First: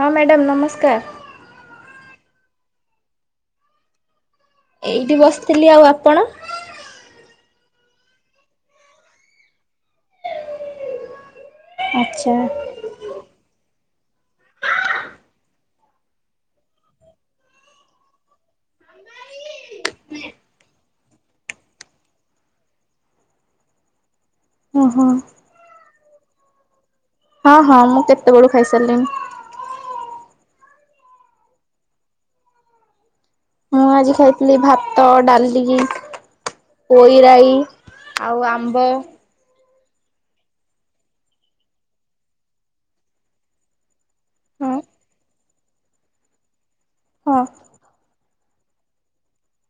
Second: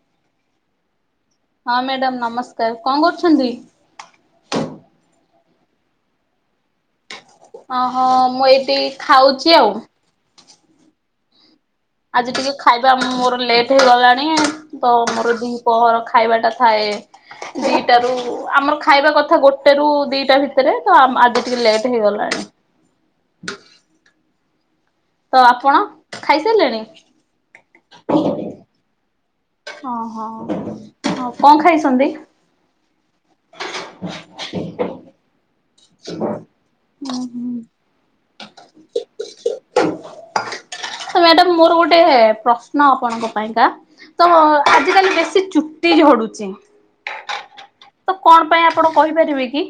ହଁ ମ୍ୟାଡ଼ାମ ନମସ୍କାର। ହଁ ମ୍ୟାଡାମ ନମସ୍କାର କ'ଣ କରୁଛନ୍ତି। ଏଇଠି ବସିଥିଲି ଆଉ ଆପଣ? ଅହୋ ମୁଁ ଏଇଠି ଖାଉଛି ଆଉ। ଆଜି ଆଚ୍ଛା ଟିକେ ଖାଇ। ବା ମୋର ଲେଟ୍ ହେଇଗଲାଣି ତ ମୋର ଦି ପହର ଖାଇବାଟା ଥାଏ। ଦି ଟାରୁ ଆମର ଖାଇବା କଥା ଗୋଟେ ରୁ ଦିଟା ଭିତରେ ତ ଆଜି ଟିକେ ଲେଟ୍ ହେଇଗଲାଣି। ଓହୋ। ତ ଆପଣ ଖାଇସାରିଲେଣି? ହଁ, ହଁ ମୁଁ କେତେବେଳୁ ଖାଇସାରିଲିଣିି। ହଁ, ହଁ, ହଁ କଣ ଖାଇଛନ୍ତି। ମୁଁ ଆଜି ଖାଇଥିଲି ଭାତ, ଡାଲି। ଟିକେ ହୁଁ ହୁଁ ପୋଇରାଇ ଆଉ ଆମ୍ବ। ମ୍ୟାଡାମ ମୋର ଗୋଟେ ପ୍ରଶ୍ନ ଆପଣଙ୍କ ପାଇଁକା। ତ ହଁ ଆଜିକାଲି ବେଶୀ ଚୁଟି ଝଡୁଛି। ହଁ। ତ କଣ ପାଇଁ ଆପଣ କହିପାରିବେ କି?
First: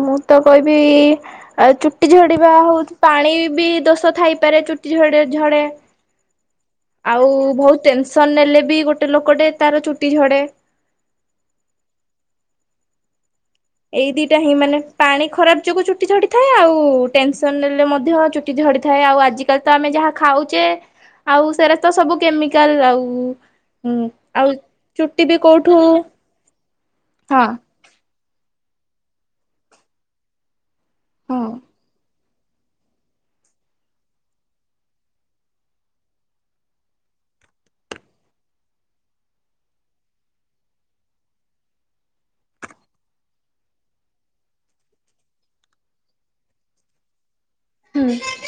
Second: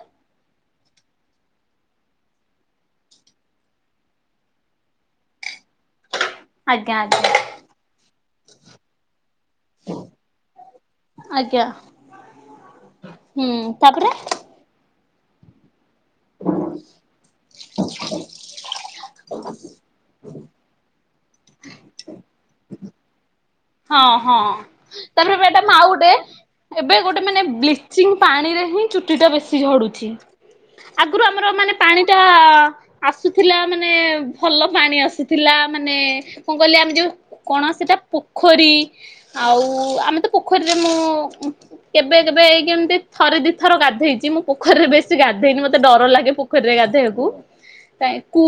ମୁଁ ତ କହିବି ଆଉ ଚୁଟି ଝଡ଼ିବା ହଉଛି ପାଣି ବି ଦୋଷ ଥାଇପାରେ ଚୁଟି ଝଡ଼େ ଝଡେ। ଆଜ୍ଞା ଆଉ ଆଜ୍ଞା। ବହୁତ ଟେନସନ ନେଲେ ବି ଗୋଟେ ଲୋକଟେ ତାର ଚୁଟି ଝଡେ। ଆଜ୍ଞା ହୁଁ। ଏଇ ତାପରେ ଦିଇଟା ହିଁ ମାନେ ପାଣି ଖରାପ ଯୋଗୁଁ ଚୁଟି ଝଡିଥାଏ ଆଉ ଟେନସନ ନେଲେ ମଧ୍ୟ ଚୁଟି ଝଡି ଥାଏ ଆଉ ଆଜିିକାଲି ତ ଆମେ ଯାହା ଖାଉଛେ ଆଉ ସେରା ତ ସବୁ କେମିକାଲ ଆଉ ହଁ ହୁଁ ହଁ ଆଉ ଚୁଟି ତାପରେ ବି ମ୍ୟାଡ଼ାମ କୋଉଠୁ ଆଉ ଗୋଟେ ଏବେ ଗୋଟେ ହଁ ମାନେ ବ୍ଲି ଚିଙ୍ଗ ପାଣିରେ ହିଁ ଚୁଟି ଟା ବେଶୀ ଝଡୁଛି ଆଗରୁ ହଁ ଆମର ମାନେ ପାଣିଟା ଆସୁଥିଲା ମାନେ ଭଲ ପାଣି ଆସୁଥିଲା ମାନେ କଣ କହିଲେ ଆମେ ଯୋଉ କଣ ସେଇଟା ପୋଖରୀ ଆଉ ଆମେ ତ ପୋଖରୀରେ ମୁଁ କେବେ କେବେ ଏଇ କେମିତି ଥରେ ଦି ଥର ଗାଧେଇଛି ମୁଁ ପୋଖରିରେ ବେଶୀ ଗାଧେଇନି ମତେ ଡର ଲାଗେ ପୋ ପୋଖରୀରେ ଗାଧୋଇବାକୁ କାଇ ହୁଁ କୁ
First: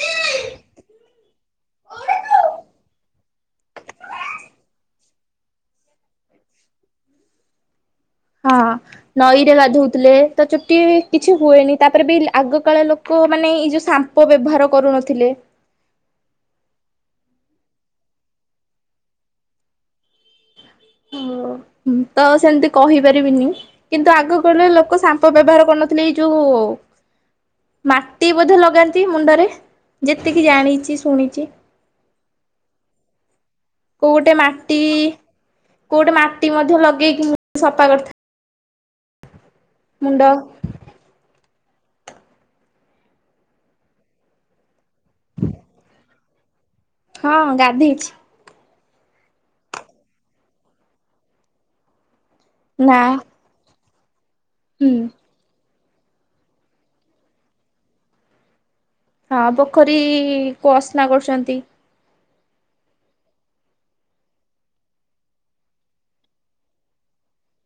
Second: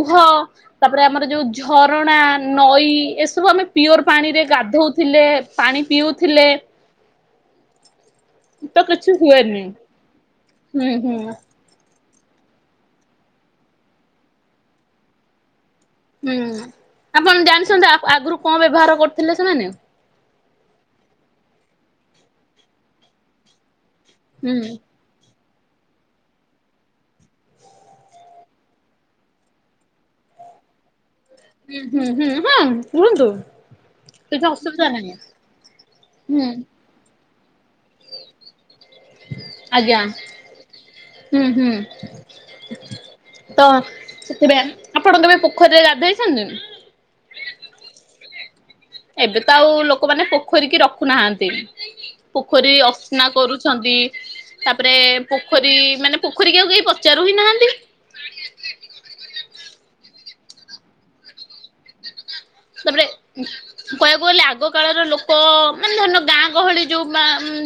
ତାପରେ ଆମର ଯୋଉ ଝରଣା ନଈ ଏସବୁ ଆମେ ପିଓର ପାଣିରେ ଗାଧଉଥିଲେ ପାଣି ପିଉଥିଲେ। ହଁ ତ କିଛି ନଈରେ ହୁଏନି ଗାଧଉଥିଲେ ତ ଚୁଟି ହୁଁ ହୁଁ କିଛି ହୁଏନି ତାପରେ ବି ଆଗକାଳ ଲୋକମାନେ ଏଇ ଯଉ ସାମ୍ପୋ ବ୍ୟବହାର କରୁନଥିଲେ। ଆପଣ ଜାଣିଛନ୍ତି ଆଗରୁ କଣ ବ୍ୟବହାର କରୁଥିଲେ ସେମାନେ? ଓ ତ ସେମିତି କହିପାରିବିନି କିନ୍ତୁ ହୁଁ ଆଗକାଳ ହୁଁ ଲୋକ ସା ବ୍ୟବହାର କରୁନଥିଲେ ଏଇ ଯୋଉ ମାଟି ବୋଧେ ଲଗାନ୍ତି ମୁଣ୍ଡରେ ଯେତିକି ଜାଣିଛି ଶୁଣିଛି। ହୁଁ ହୁଁ ହୁଁ ହଁ କୁହନ୍ତୁ। କୋଉଗୋଟେ କିଛି ମାଟି ଅସୁବିଧା ନାହିଁ। କୋଉ ଗୋଟେ ହୁଁ ମାଟି ମଧ୍ୟ ଲଗେଇକି ମୁଁ ସଫା କରିଥାଏ। ଆଜ୍ଞା। ହୁଁ ହୁଁ ତ ସେଥିପାଇଁ ଆପଣ କେବେ ପୋଖରୀରେ ଗାଧୋଇଛନ୍ତି। ହଁ ଗାଧେଇଛି। ଏବେ ତ ଆଉ ଲୋକମାନେ ପୋଖରୀ କିି ରଖୁନାହାନ୍ତି। ପୋଖରୀ ନା ଅସ୍ନା କରୁଛନ୍ତି ହୁଁ ତାପରେ ପୋଖରୀ ମାନେ ପୋଖରୀକି ଆଉ କେହି ପଚାରୁ ହିଁ ନାହାନ୍ତି। ହଁ ପୋଖରୀ କୁ ଅସ୍ନା କରୁଛନ୍ତି। ତାପରେ କହିବାକୁ ଗଲେ ଆଗ କାଳର ଲୋକ ମାନେ ଧରିନିୟ ଗାଁ ଗହଳି ଯୋଉ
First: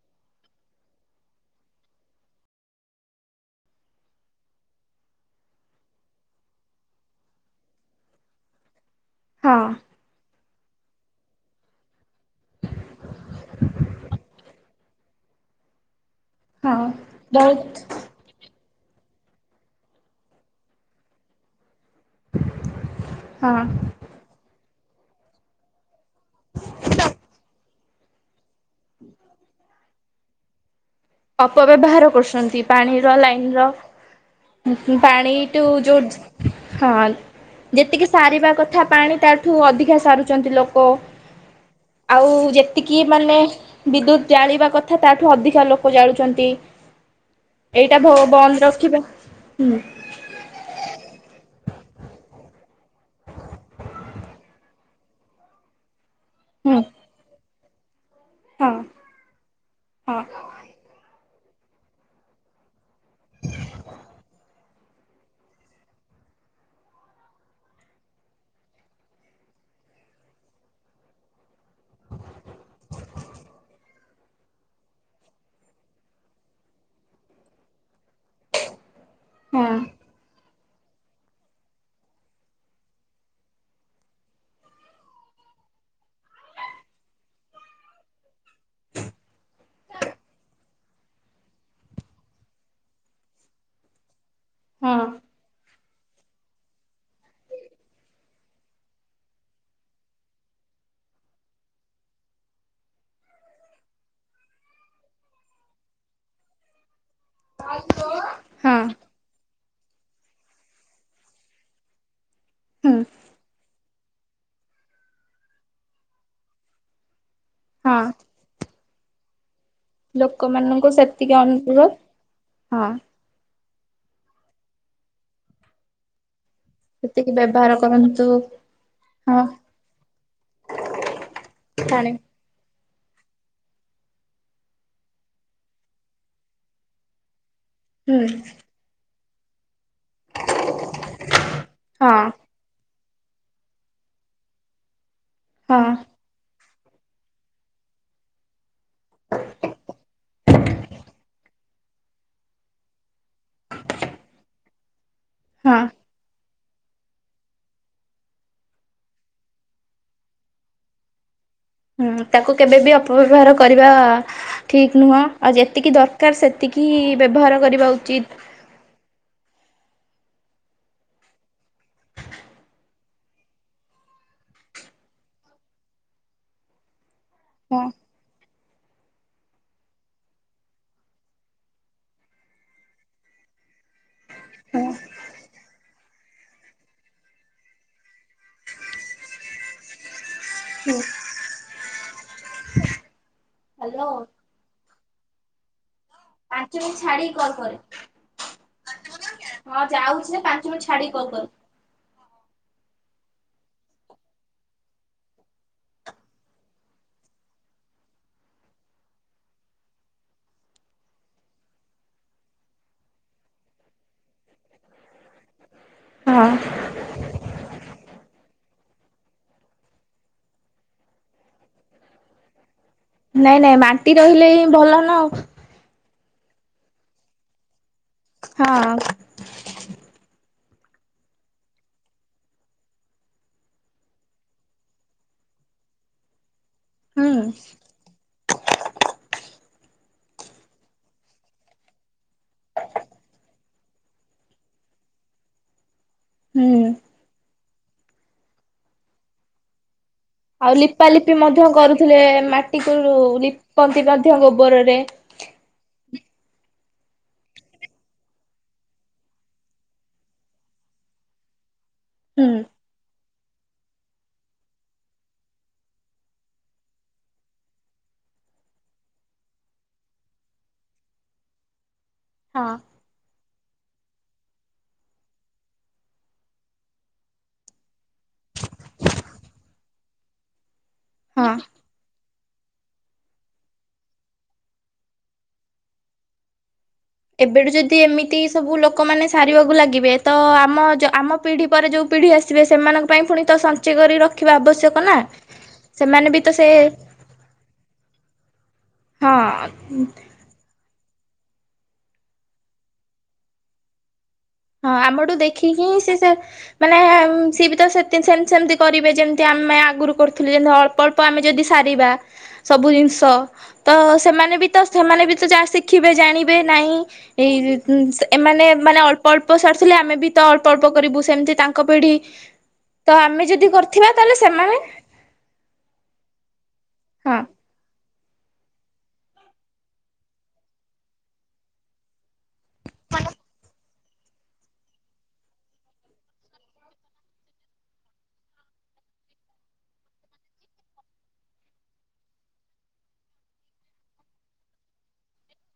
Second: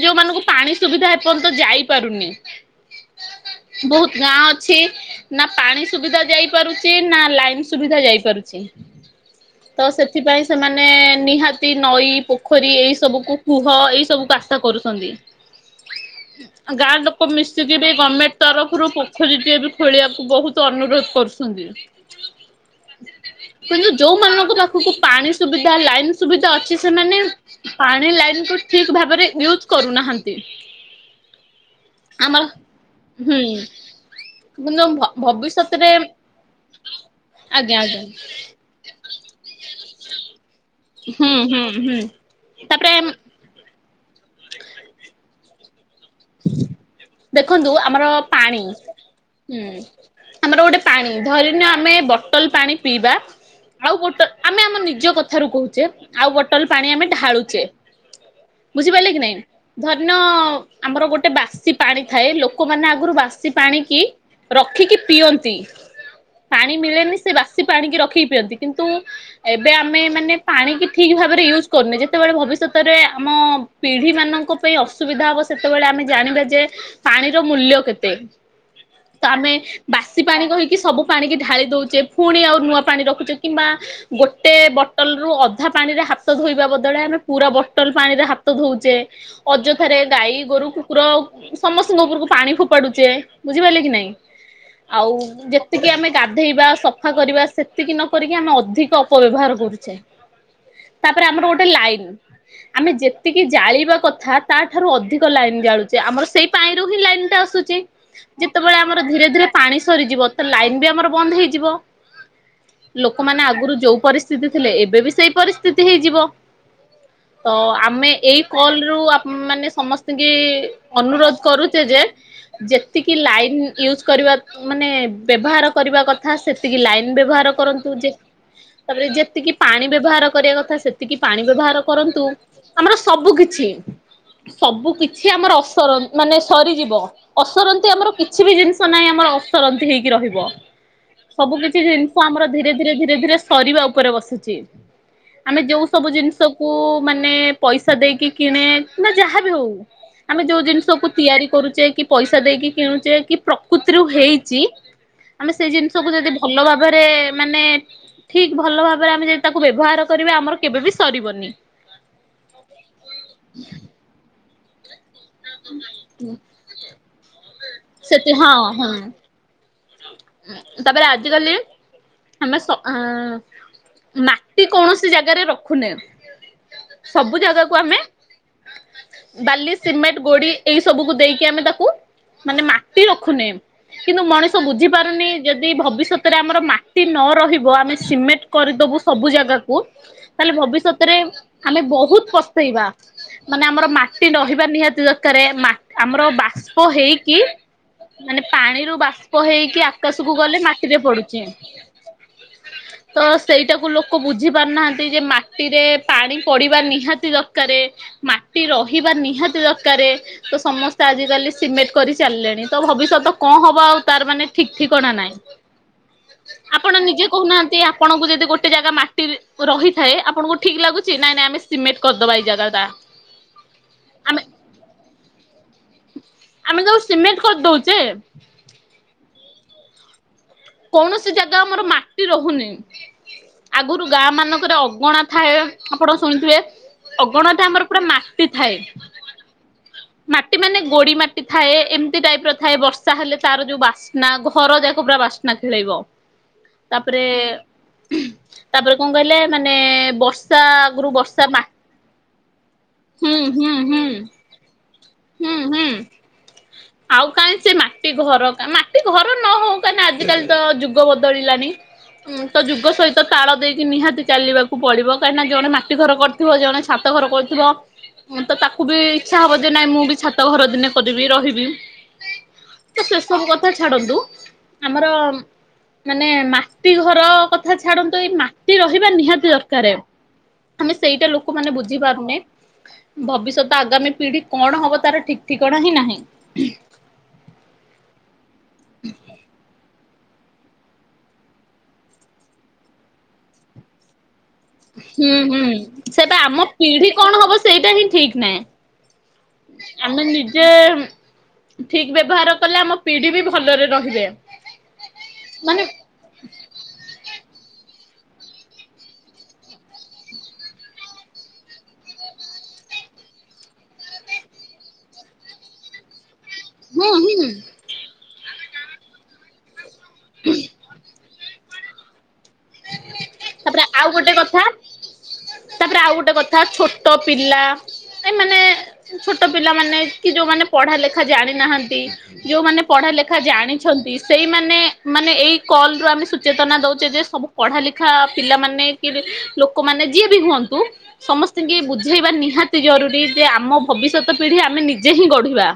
ଯୋଉମାନଙ୍କୁ ପାଣି ସୁବିଧା ଏପର୍ଯ୍ୟନ୍ତ ଯାଇପାରୁନି ବହୁତ ଗାଁ ଅଛି ନା ପାଣି ସୁବିଧା ଯାଇପାରୁଛି ନା ଲାଇନ ସୁବିଧା ଯାଇପାରୁଛି। ହଁ ତ ସେଥିପାଇଁ ସେମାନେ ନିହାତି ନଈ, ପୋଖରୀ ଏଇ ସବୁକୁ କୁହ ଏଇ ସବୁକୁ ଆଶ୍ରା କରୁଛନ୍ତି। ଆଉ ହଁ ଗାଁ ଲୋକ ମିଶିକି ବହୁତ ବି ଗମେଣ୍ଟ ତରଫରୁ ପୋଖରୀଟିଏ ବି ଖୋଳିବାକୁ ବହୁତ ଅନୁରୋଧ କରୁଛନ୍ତି। ହଁ। ପୋଖରୀ ପାଖକୁ ପାଣି ସୁବିଧା ଲାଇନ ସୁବିଧା ଅଛି ସେମାନେ ପାଣି ଲାଇନକୁୁ ଠିକ ଭାବରେ ୟୁଜ୍ କରୁନାହାନ୍ତି। ଅପ ବ୍ୟବହାର ଆମର କରୁଛନ୍ତି ପାଣିର, ହୁଁ ଲାଇନର। କିନ୍ତୁ ପାଣି ଟୁ ଭବିଷ୍ୟତରେ ଯୋଉ ହଁ ଆଜ୍ଞା ଆଜ୍ଞା। ଯେତିକି ସାରିବା କ ଥା ପାଣି ତା ଠୁ ଅଧିକା ସାରୁଛନ୍ତି ଲୋ ଓ ହୁଁ ହୁଁ ହୁଁ ଆଉ ତାପରେ ଯେତିକି ମାନେ ବିଦ୍ୟୁତ ଜାଳିବା କଥା ତା ଠୁ ଅଧିକା ଲୋ ଲୋକ ଯାଳୁଚନ୍ତି। ଦେଖନ୍ତୁ ଏଇଟା ଆମର ପାଣି ଭ-ବନ୍ଦ ରଖିବା। ହୁଁ। ଆମର ଗୋଟେ ପାଣି। ଧରିନିଅ ଆମେ ବଟଲ ପାଣି ପିଇବା ଆଉ ବଟଲ୍ ଆମେ ଆମ ନିଜ କଥାରୁ କହୁଚେ। ଆଉ ବଟ ବଟଲ ହୁଁ ପାଣି ଆମେ ଢାଳୁଚେ। ହଁ ବୁଝିପାଇଲେ କି ନାଇଁ ଧରିନିଅ ହଁ ଆମର ଗୋଟେ ବାସି ପାଣି ଥାଏ। ଲୋକମାନେ ଆଗରୁ ବାସି ପାଣି କି ରଖିକି ପିଅନ୍ତି। ପାଣି ମିଳେନି। ସେ ବାସି ପାଣିକି ରଖିକି ପିଅନ୍ତି କିନ୍ତୁ ଏବେ ଆମେ ମାନେ ପାଣି କିି ଠିକ୍ ଭାବରେ ୟୁଜ୍ କରୁନେ, ଯେତେବେଳେ ଭବିଷ୍ୟତରେ ଆମ ପିଢିମାନଙ୍କ ପାଇଁ ଅସୁବିଧା ହବ। ସେତେବେଳେ ଆମେ ଜାଣିବା ଯେ ପାଣିର ମୂଲ୍ୟ କେତେ? ତ, ଆମେ ହଁ ବାସ୍ ବାସି ପାଣି କହିକି ସବୁ ପାଣିକି ଢାଳି ଦେଉଚେ। ପୁଣି ଆଉ ନୂଆ ପାଣି ରଖୁଛେ କିମ୍ବା ଗୋଟେ ବଟଲରୁ ଅଧା ପାଣିରେ ହାତ ଧୋଇବା ବଦଳରେ ଆମେ ପୁରା ବଟଲ ପାଣିରେ ହାତ ଧୋଉଚେ। ଅଯଥାରେ ଗାଈ ଗୋରୁ, କୁକୁର ସମସ୍ତଙ୍କ ଉପରକୁ ପାଣି ଫୋପାଡୁଚେ। ବୁଝିପାଇଲେ କି ନାଇଁ? ହଁ ଆଉ ଯେତିକି ଆମେ ଗାଧେଇବା, ସଫା କରିବା, ସେତିକି ନ କରିକି ଆମେ ଅଧିକ ଅପବ୍ୟବହାର କରୁଛେ। [inaudible] ତା ପେରେ ଆମର ଗୋଟେ ଲାଇନ୍, ଆମେ ଯେତିକି ଜାଳିବା କଥା ତା ଠାରୁ ଅଧିକ ଅଧିକ ଲାଇନ୍ ଜାଳୁଚେ। ଆମର ସେଇ ପାଣି ରୁ ହିଁ ଲାଇନ ଟା ଆସୁଛି। ହଁ ଯେତେବେଳେ ଆମର ଧିରେ ଧିରେ ପାଣି ସରିଯିବ ତ ଲାଇନ୍ ବି ଆମର ବନ୍ଦ ହେଇଯିବ। ହୁଁ ଲୋକମାନେ ଆଗରୁ ଯୋଉ ପରିସ୍ଥିତି ଥିଲେ ଏବେ ବି ସେଇ ପରିସ୍ଥିତି ହେଇଯିବ। ତ ହଁ ଆମେ ଏଇ କଲରୁ ଆପ-ମାନେ ସମ ସ୍ତିଙ୍କି କି ଲୋକମାନଙ୍କୁ ସେତିକି ଅନୁରୋଧ କରୁଚି ଯେ ହଁ ଯେତିକି ଲାଇନ୍ ୟୁଜ୍ କରିବା ମାନେ ବ୍ୟବହାର କରିବା କଥା, ସେତିକି ଲାଇନ୍ ବ୍ୟବହାର କରନ୍ତୁ। ଯେ ତା ପରେ ହଁ ଯେତିକି ପାଣି ବ୍ୟବହାର କରିବା କଥା, ସେତିକି ପାଣି ବ୍ୟବହାର ପାଣି କରନ୍ତୁ। ଆମର ସବୁ କିଛି, ସବୁ କିଛି ଆମର ଅସର ମାନେ ସରିଯିବ। ଅସରନ୍ତି ଆମର ହୁଁ କିଛି ବି ଜିନିଷ ନାହିଁ ଆମର ଅସରନ୍ତି ହେଇକି ରହିବ। ସବୁ କିଛି ଜିନିଷ ହଁ ଆମର ଧିରେ ଧିରେ ଧିରେ ଧୀରେ ସରିବା ଉପରେ ବସିଛି। ଆମେ ହଁ ଯୋଉ ସବୁ ଜିନିଷକୁ ମାନେ ପଇସା ଦେଇକି କିଣେ ନା ଯାହା ବି ହଉ। ଆମେ ଯୋଉ ଜିନିଷକୁୁ ତିଆରି କରୁଛେ କି ପଇସା ଦେଇକି କିଣୁଛେ କି ପ୍ରକୃତିରୁ ହେଇଚି, ଆମେ ସେଇ ହଁ ଜିନିଷକୁ ଯଦି ଭଲ ଭାବରେ ମାନେ ଠିକ୍ ଭଲ ଭାବରେ ଆମେ ଯଦି ତାକୁ ବ୍ୟବହାର କରିବା, ଆମର କେବେ ବିି ସରିବନି। ହୁଁ। ତାକୁ କେବେ ବି ଅପବ୍ୟବହାର କରିବା ଠିକ ନୁହଁ। ଆଉ ଯେତିକି ଦରକାର ସେତିକି ବ୍ୟବହାର କରିବା ସେଠି ଉଚିତ୍। ହଁ ହଁ ତାପରେ ଆଜିି କାଲି ଆମେ ସ ମାଟି କୌଣସି ଜାଗାରେ ରଖୁନେ, ସବୁ ଜାଗାକୁ ହଁ ଆମେ ବାଲି, ସିମେଣ୍ଟ, ଗୋଡି ଏଇ ସବୁକୁ ଦେଇକି ଆମେ ତାକୁ ମାନେ ମାଟି ରଖୁନେ କିନ୍ତୁ ମଣିଷ ହଁ ବୁଝି ପାରୁନି ଯଦି ଭବିଷ୍ୟତରେ ଆମର ମା ମାଟି ନ ରହିବ, ଆମେ ସିମେଣ୍ଟ କରିଦବୁ ସବୁ ଜାଗାକୁ ତା ହେଲେ ଭବିଷ୍ୟତରେ ଆମେ ବହୁତ ପସ୍ତେଇବା। ମାନେ ଆମର ମାଟି ରହିବା ନିହାତି ଦରକାର। ଆମର ବା ବାଷ୍ପ ହେଇକି ମାନେ ପାଣିରୁ ବାଷ୍ ପ ହେଇକି ଆକାଶକୁ ଗଲେ ମାଟିରେ ପଡୁଛି। ତ ସେଇଟାକୁ ଲୋକ ବୁଝି ପାରୁନାହାନ୍ତି ଯେ ମାଟିରେ ପାଣି ପଡିବା ନିହାତି ଦରକାରେ। ମାଟି ରହିବା ନିହାତି ଦରକାରେ। ତ ସମସ୍ତେ ଆଜିକାଲି ସିମେଣ୍ଟ କରି ଚାଲିଲେଣି ତ ଭବିଷ୍ୟତ କଣ ହବ ଆଉ ତାର ମାନେ ଠିକ ଠିକଣା ନାଇଁ। ହଁ। ଆପଣ ନିଜେ କହୁନାହାନ୍ତି ଆପଣଙ୍କୁ ଯଦି ଗୋଟେ ଜାଗା ମାଟି ରହିଥାଏ ଆପଣଙ୍କୁ ଠିକ ଲାଗୁଛି ନାଇଁ ନାଇଁ ଆମେ ସିମେଣ୍ଟ କରିଦବା ଏଇ ଜାଗାଟା। ନାଇଁ ନାଇଁ ମାଟି ରହିଲେ ହିଁ ଭଲ ନା ଆଉ। ଆମେ ଯୋଉ ସିମେଣ୍ଟ କରି ଦଉଚେ। ହଁ। କୌଣସି ଜାଗା ଆମର ମାଟି ରହୁନି। ଆଗୁରୁ ଗାଁ ମାନଙ୍କରେ ଅଗଣା ଥାଏ ଆପଣ ଶୁଣିଥିବେ ହୁଁ ଅଗଣାଟା ଆମର ପୁରା ମାଟି ଥାଏ। ମାଟି ମାନେ ଗୋଡି ମାଟି ଥାଏ ଏମିତି ଟାଇପ୍ ର ଥାଏ ବର୍ଷା ହେଲେ ତାର ଯୋଉ ବାସ୍ନା ଘର ଯାକ ପୁରା ବାସ୍ ନା ଥିଳେଇବ। ହୁଁ। ତାପରେ ତାପରେ କଣ କହିଲେ ମାନେ ବରଷ୍ ଆଉ ଲିପାଲିପି ମଧ୍ୟ କରୁଥିଲେ ମାଟିକୁ ହୁଁ ହୁଁ ହୁଁ ଲିପନ୍ତି ମଧ୍ୟ ଗୋବରରେ ହୁଁ ହୁଁ ଆଉ କାହିଁ ସେ ମାଟି ଘର କା ମାଟି ଘର ନ ହଉ କା ନା ଆଜି କାଲି ତ ଯୁଗ ବଦଳିଲାଣି ହୁଁ ତ ଯୁଗ ସହି ତ ତାଳ ଦେଇକି ନିହାତି ଚାଲିବାକୁ ପଡିବ କାହିଁକିନା ଜଣେ ମାଟି ଘର କରିଥିବ ଜଣେ ଛାତ ଘର କରୁଥିବ। ମ ତ ତାକୁ ବି ଇଚ୍ଛା ହବ ଯେ ନାଇଁ ମୁଁ ବି ଛାତ ଘର ଦିନେ ଖୋଜିବି ରହିବି। ହଁ। ତ ସେ ସବୁ କଥା ଛାଡନ୍ତୁ। ଆମର ମାନେ ମାଟି ଘର କଥା ଛାଡନ୍ତୁ ଏଇ ମାଟି ରହିବା ନିହାତି ଦରକାରେ। ଆମେ ସେଇଟା ହଁ। ଲୋକ ମାନେ ବୁଝି ପାରୁନେ। ଭବିଷ୍ୟତ ଆଗାମୀ ପିଢି କଣ ହବ ତାର ଠିକ ଠିକଣା ହିଁ ନାହିଁ। ଏବେଠୁ ଯଦି ଏମିତି ସବୁ ଲୋକମାନେ ସାରିବାକୁ ଲାଗିବେ ତ ଆମ ଯ ଆମ ପିଢ଼ି ପରେ ଯଉ ପିଢ଼ି ଆସିବେ ସେମାନଙ୍କ ପାଇଁ ପୁଣି ତ ସଂ ହୁଁ ହୁଁ ସେମାନେ ସେଟା ବି ତ ଆମ ସେ ପିଢି କଣ ହବ ସେଇଟା ହିଁ ଠିକ ନାଇଁ। ହଁ ଆମେ ନିଜେ ଠିକ୍ ବ୍ୟବହାର କଲେ ଆମ ପିଢି ବି ଭଲରେ ରହିବେ। ହଁ ଆମଠୁ ମାନେ ଦେଖିକି ହିଁ ସେ ସେ ମାନେ ସିଏ ବି ତ ସେ ସେମତି ସେମିତି କରିବେ ଯେମିତି ଆମେ ଆଗରୁ କରୁଥିଲେ ଯେମିତି ଅଳ୍ପ ଅଳ୍ ପ ଆମେ ଯଦି ସାରିବା ସବୁ ଜିନିଷ ତ ସେମାନେ ବି ତ ସେମାନେ ବି ତ ଯାହା ଶିଖିବେ ଜାଣି ବେ ନାଇଁ ହୁଁ ହୁଁ ସ ଏମାନେ ମାନେ ଅଳ୍ ଅଳ୍ପ ସାରିଶିଲେ ଆମେ ବି ତ ଅଳ୍ପ ଅଳ୍ପ କରିବୁ। ସେମିତି ତାଙ୍କ ପିଢ଼ି ତ ଆମେ ଯଦି ତାପରେ ଆଉ କରିଥିବା ଗୋଟେ ତାହେଲେ କଥା ସେମାନେ ତାପରେ ଆଉ ଗୋଟେ କଥା ଛୋଟ ହଁ ପିଲା ସେମାନେ ଛୋଟ ପିଲାମାନେ କି ଯୋଉମାନେ ପଢା ଲେଖା ଜାଣିନାହାନ୍ତି। ଯୋଉମାନେ ପଢା ଲେଖା ଜାଣିଛନ୍ତି ସେଇମାନେ ମାନେ ଏଇ କଲ ରୁ ଆମେ ସଚେତନା ଦଉଛେ ଯେ ସବୁ ପଢା ଲେଖା ପିଲାମାନେ କି ଲୋକମାନେ ଯିଏ ବି ହୁଅନ୍ତୁ। ସମସ୍ତିଙ୍କି ବୁଝେଇବା ନିହାତି ଜରୁରୀ ଯେ ଆମ ଭବିଷ୍ୟତ ପିଢି ଆମେ ନିଜେ ହିଁ ଗଢିବା।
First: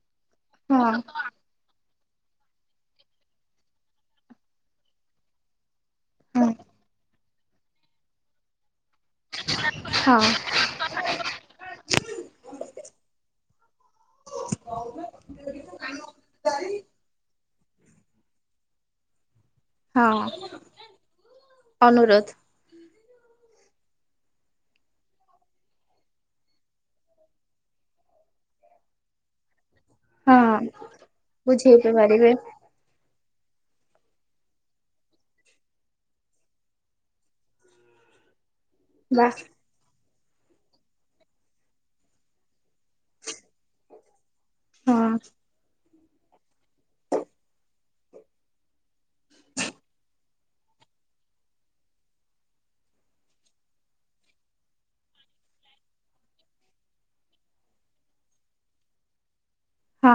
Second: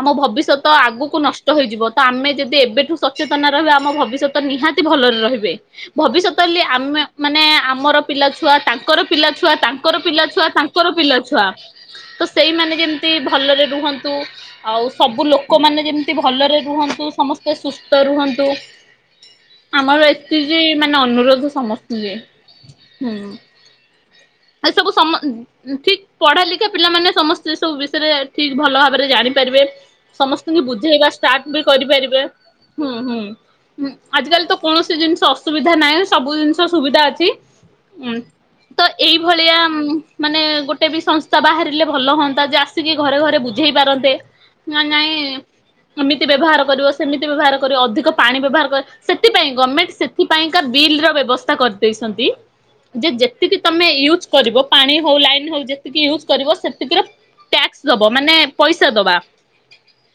ଆମ ଭବିଷ୍ୟ ଷ୍ୟତ ହଁ ଆଗକୁ ନଷ୍ଟ ହୋଇଯିବ, ତ ଆମେ ଯଦି ଏବେଠୁ ସଚେତନ ରହିବା ଆମ ଭବିଷ୍ୟତ ନିହାତି ଭଲରେ ରହିବ। ହୁଏ, ଭବିଷ୍ୟତ ହଁ ବୋଲି ଆମେ ମାନେ ଆମର ପିଲା ଛୁଆ ତାଙ୍ ଙ୍କର ପିଲା ଛୁଆ ତାଙ୍କର ହଁ ପିଲାଛୁଆ ତାଙ୍କର ପିଲାଛୁଆ ତ ସେଇମାନେ ଯେମିତି ଭଲରେ ରୁହନ୍ତୁ। ଆଉ ସବୁ ଲୋକମାନେ ଯେମିତି ଭଲରେ ରୁହନ୍ତୁ। ସମସ୍ତେ ସୁସ୍ଥ ରୁହନ୍ତୁ। ଆମର ହଁ ଏତିକି ମାନେ ଅନୁରୋଧ ସମସ୍ତଙ୍କୁ ଯେ ଅନୁରୋଧ ହୁଁ, ଏସବୁ ସମ [unintelligible] ଉଁ, ଠିକ୍ ପଢା ଲେଖା ପିଲାମାନେ ସମସ୍ତେ ଏ ସବୁ ବିଷୟରେ ଠିକ୍ ଭଲ ଭାବରେ ଜାଣିପାରିବେ। ହଁ ସମସ୍ତଙ୍କୁ ବୁଝେଇବା ଷ୍ଟାର୍ଟ ବି ବୁଝେଇ କରିପାରିବେ। ପାରିବେ ହୁଁ, ହୁଁ, ହୁଁ, ଆଜିକାଲି ତ କୌଣସି ଜିନିଷ ଷ ଅସୁବିଧା ନାହିଁ, ସବୁ ଜିନିଷ ସୁବିଧା ଅଛି ଉଁ, ତ ବା ଏଇଭଳିଆ ଉଁ, ମାନେ ଗୋଟେ ବି ସଂସ୍ଥା ବାହାରିଲେ ଭଲ ହଅନ୍ତା ଯେ ଆସିକି ଘରେ ଘରେ ବୁଝେଇ ପାରନ୍ତେ। ନା ହଁ ନାଇଁ ଏମିତି ବ୍ୟବହାର କରିବ, ସେମିତି ବ୍ୟବହାର କରିବ, ଅଧିକ ପାଣି ବ୍ୟବହାର କ- ସେଥିପାଇଁ ଗର୍ମେଣ୍ଟ ସେ ଥିପାଇଁକା ବିଲ୍ ର ବ୍ୟବସ୍ଥା କରିଦେଇସନ୍ତି। ଯେ ଯେତିକି ତୋମେ ୟୁଜ୍ କରିବ ପାଣି ହଉ ଲାଇନ ହଉ ଯେତିକି ୟୁଜ୍ କରିବ ସେତିକି ର ଟେକ୍ସ ଦବ ମାନେ ପଇସା ଦବା। ହଁ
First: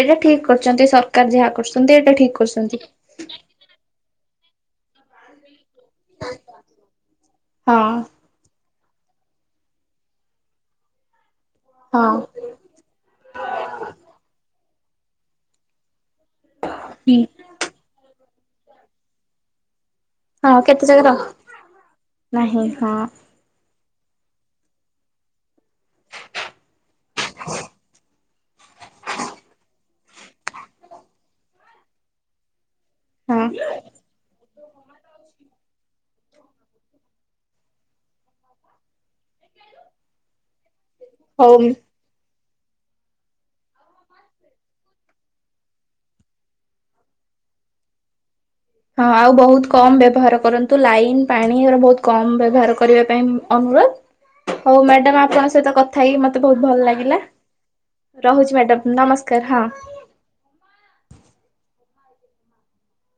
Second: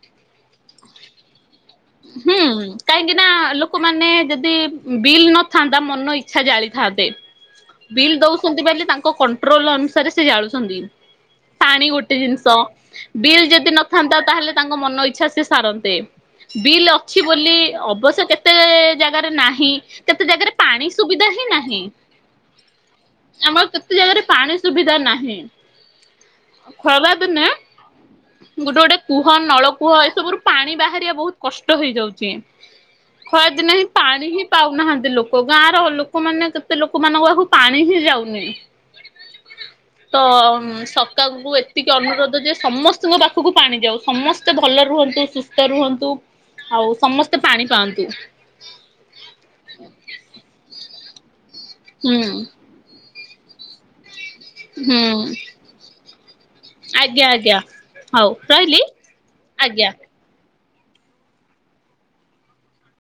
ଏଇଟା ଠିକ କରଚନ୍ତି ସରକାର ଯାହା କରୁସନ୍ତି ଏଇଟା ହୁଁ ଠିକ କରୁସନ୍ତି। କାହିଁକି ନା ଲୋକମାନେ ଯଦି ବିଲ୍ ନ ଥାନ୍ତା ମନ ଇଚ୍ଛା ଜାଳିଥାନ୍ତେ। ହଁ ବିଲ୍ ଦଉଛନ୍ତି ବେଲି ତାଙ୍କ କୋଣ୍ ଣ୍ଟ୍ରୋଲ ଅନୁସାରେ ସେ ଜାଳୁଛନ୍ତି। ପାଣି ହଁ ଗୋଟେ ଜିନିଷ ବିଲ୍ ଯଦି ନଥାନ୍ତା ତାହେଲେ ତାଙ୍କ ମନ ଇଚ୍ଛା ସିଏ ସାରନ୍ତେ। ବିଲ୍ ହୁଁ ଅଛି ବୋଲି ଅବଶ୍ୟ କେତେ ଜାଗାରେ ନାହିଁ। କେତେ ଜାଗାରେ ହଁ ପାଣି କେତେ ଜାଗାରେ ସୁବିଧା ହିଁ ନାହିଁ। ନାହିଁ ହଁ ଆମର କେତେ ଜାଗାରେ ପାଣି ସୁବିଧା ନାହିଁ। ଖରା ଦିନେ ଗୋଟେ ଗୋଟେ କୁହ ନଳ କୂହ ଏସବୁରୁ ପାଣି ବାହାରିବା ବହୁତ କଷ୍ଟ ହେଇଯାଉଛି। ହଁ ଖରାଦିନ ହିଁ ପାଣି ହିଁ ପାଉନାହାନ୍ତି ଲୋକ। ଗାଁର ଲୋକମାନେ କେତେ ଲୋକମାନଙ୍କ ପାଖକୁ ପାଣି ହି ଯାଉନି ତ ଉଁ, ହଉ ସକାଙ୍କୁ ଏତି ତି ଅନୁରୋଧ ଯେ ସମସ୍ତଙ୍କ ପାଖକୁ ପାଣି ଯାଉ। ସମସ୍ତେ ଭଲ ରୁହନ୍ତୁ, ସୁସ୍ଥ ରୁହନ୍ତୁ। ଆଉ ସମସ୍ତେ ପାଣି ପାଆନ୍ତୁ। ହଁ ଆଉ ବହୁତ କମ ବ୍ୟବହାର କରନ୍ତୁ। ଲାଇନ ପାଣି ଏରା ବହୁତ ହୁଁ। କମ ବ୍ୟବହାର କରିବା ପାଇଁ ଅନୁରୋଧ। ହଉ ହୁଁ ମ୍ୟାଡାମ ଆପଣଙ୍କ ସହିତ କଥା ହେଇ ମୋତେ ବହୁତ ଭଲ ଲାଗିଲା। ଆଜ୍ଞା ଆଜ୍ଞା ହଉ ରହୁଛି ରହିଲି ମ୍ୟାଡାମ ନମସ୍କାର ଆଜ୍ଞା। ହଁ।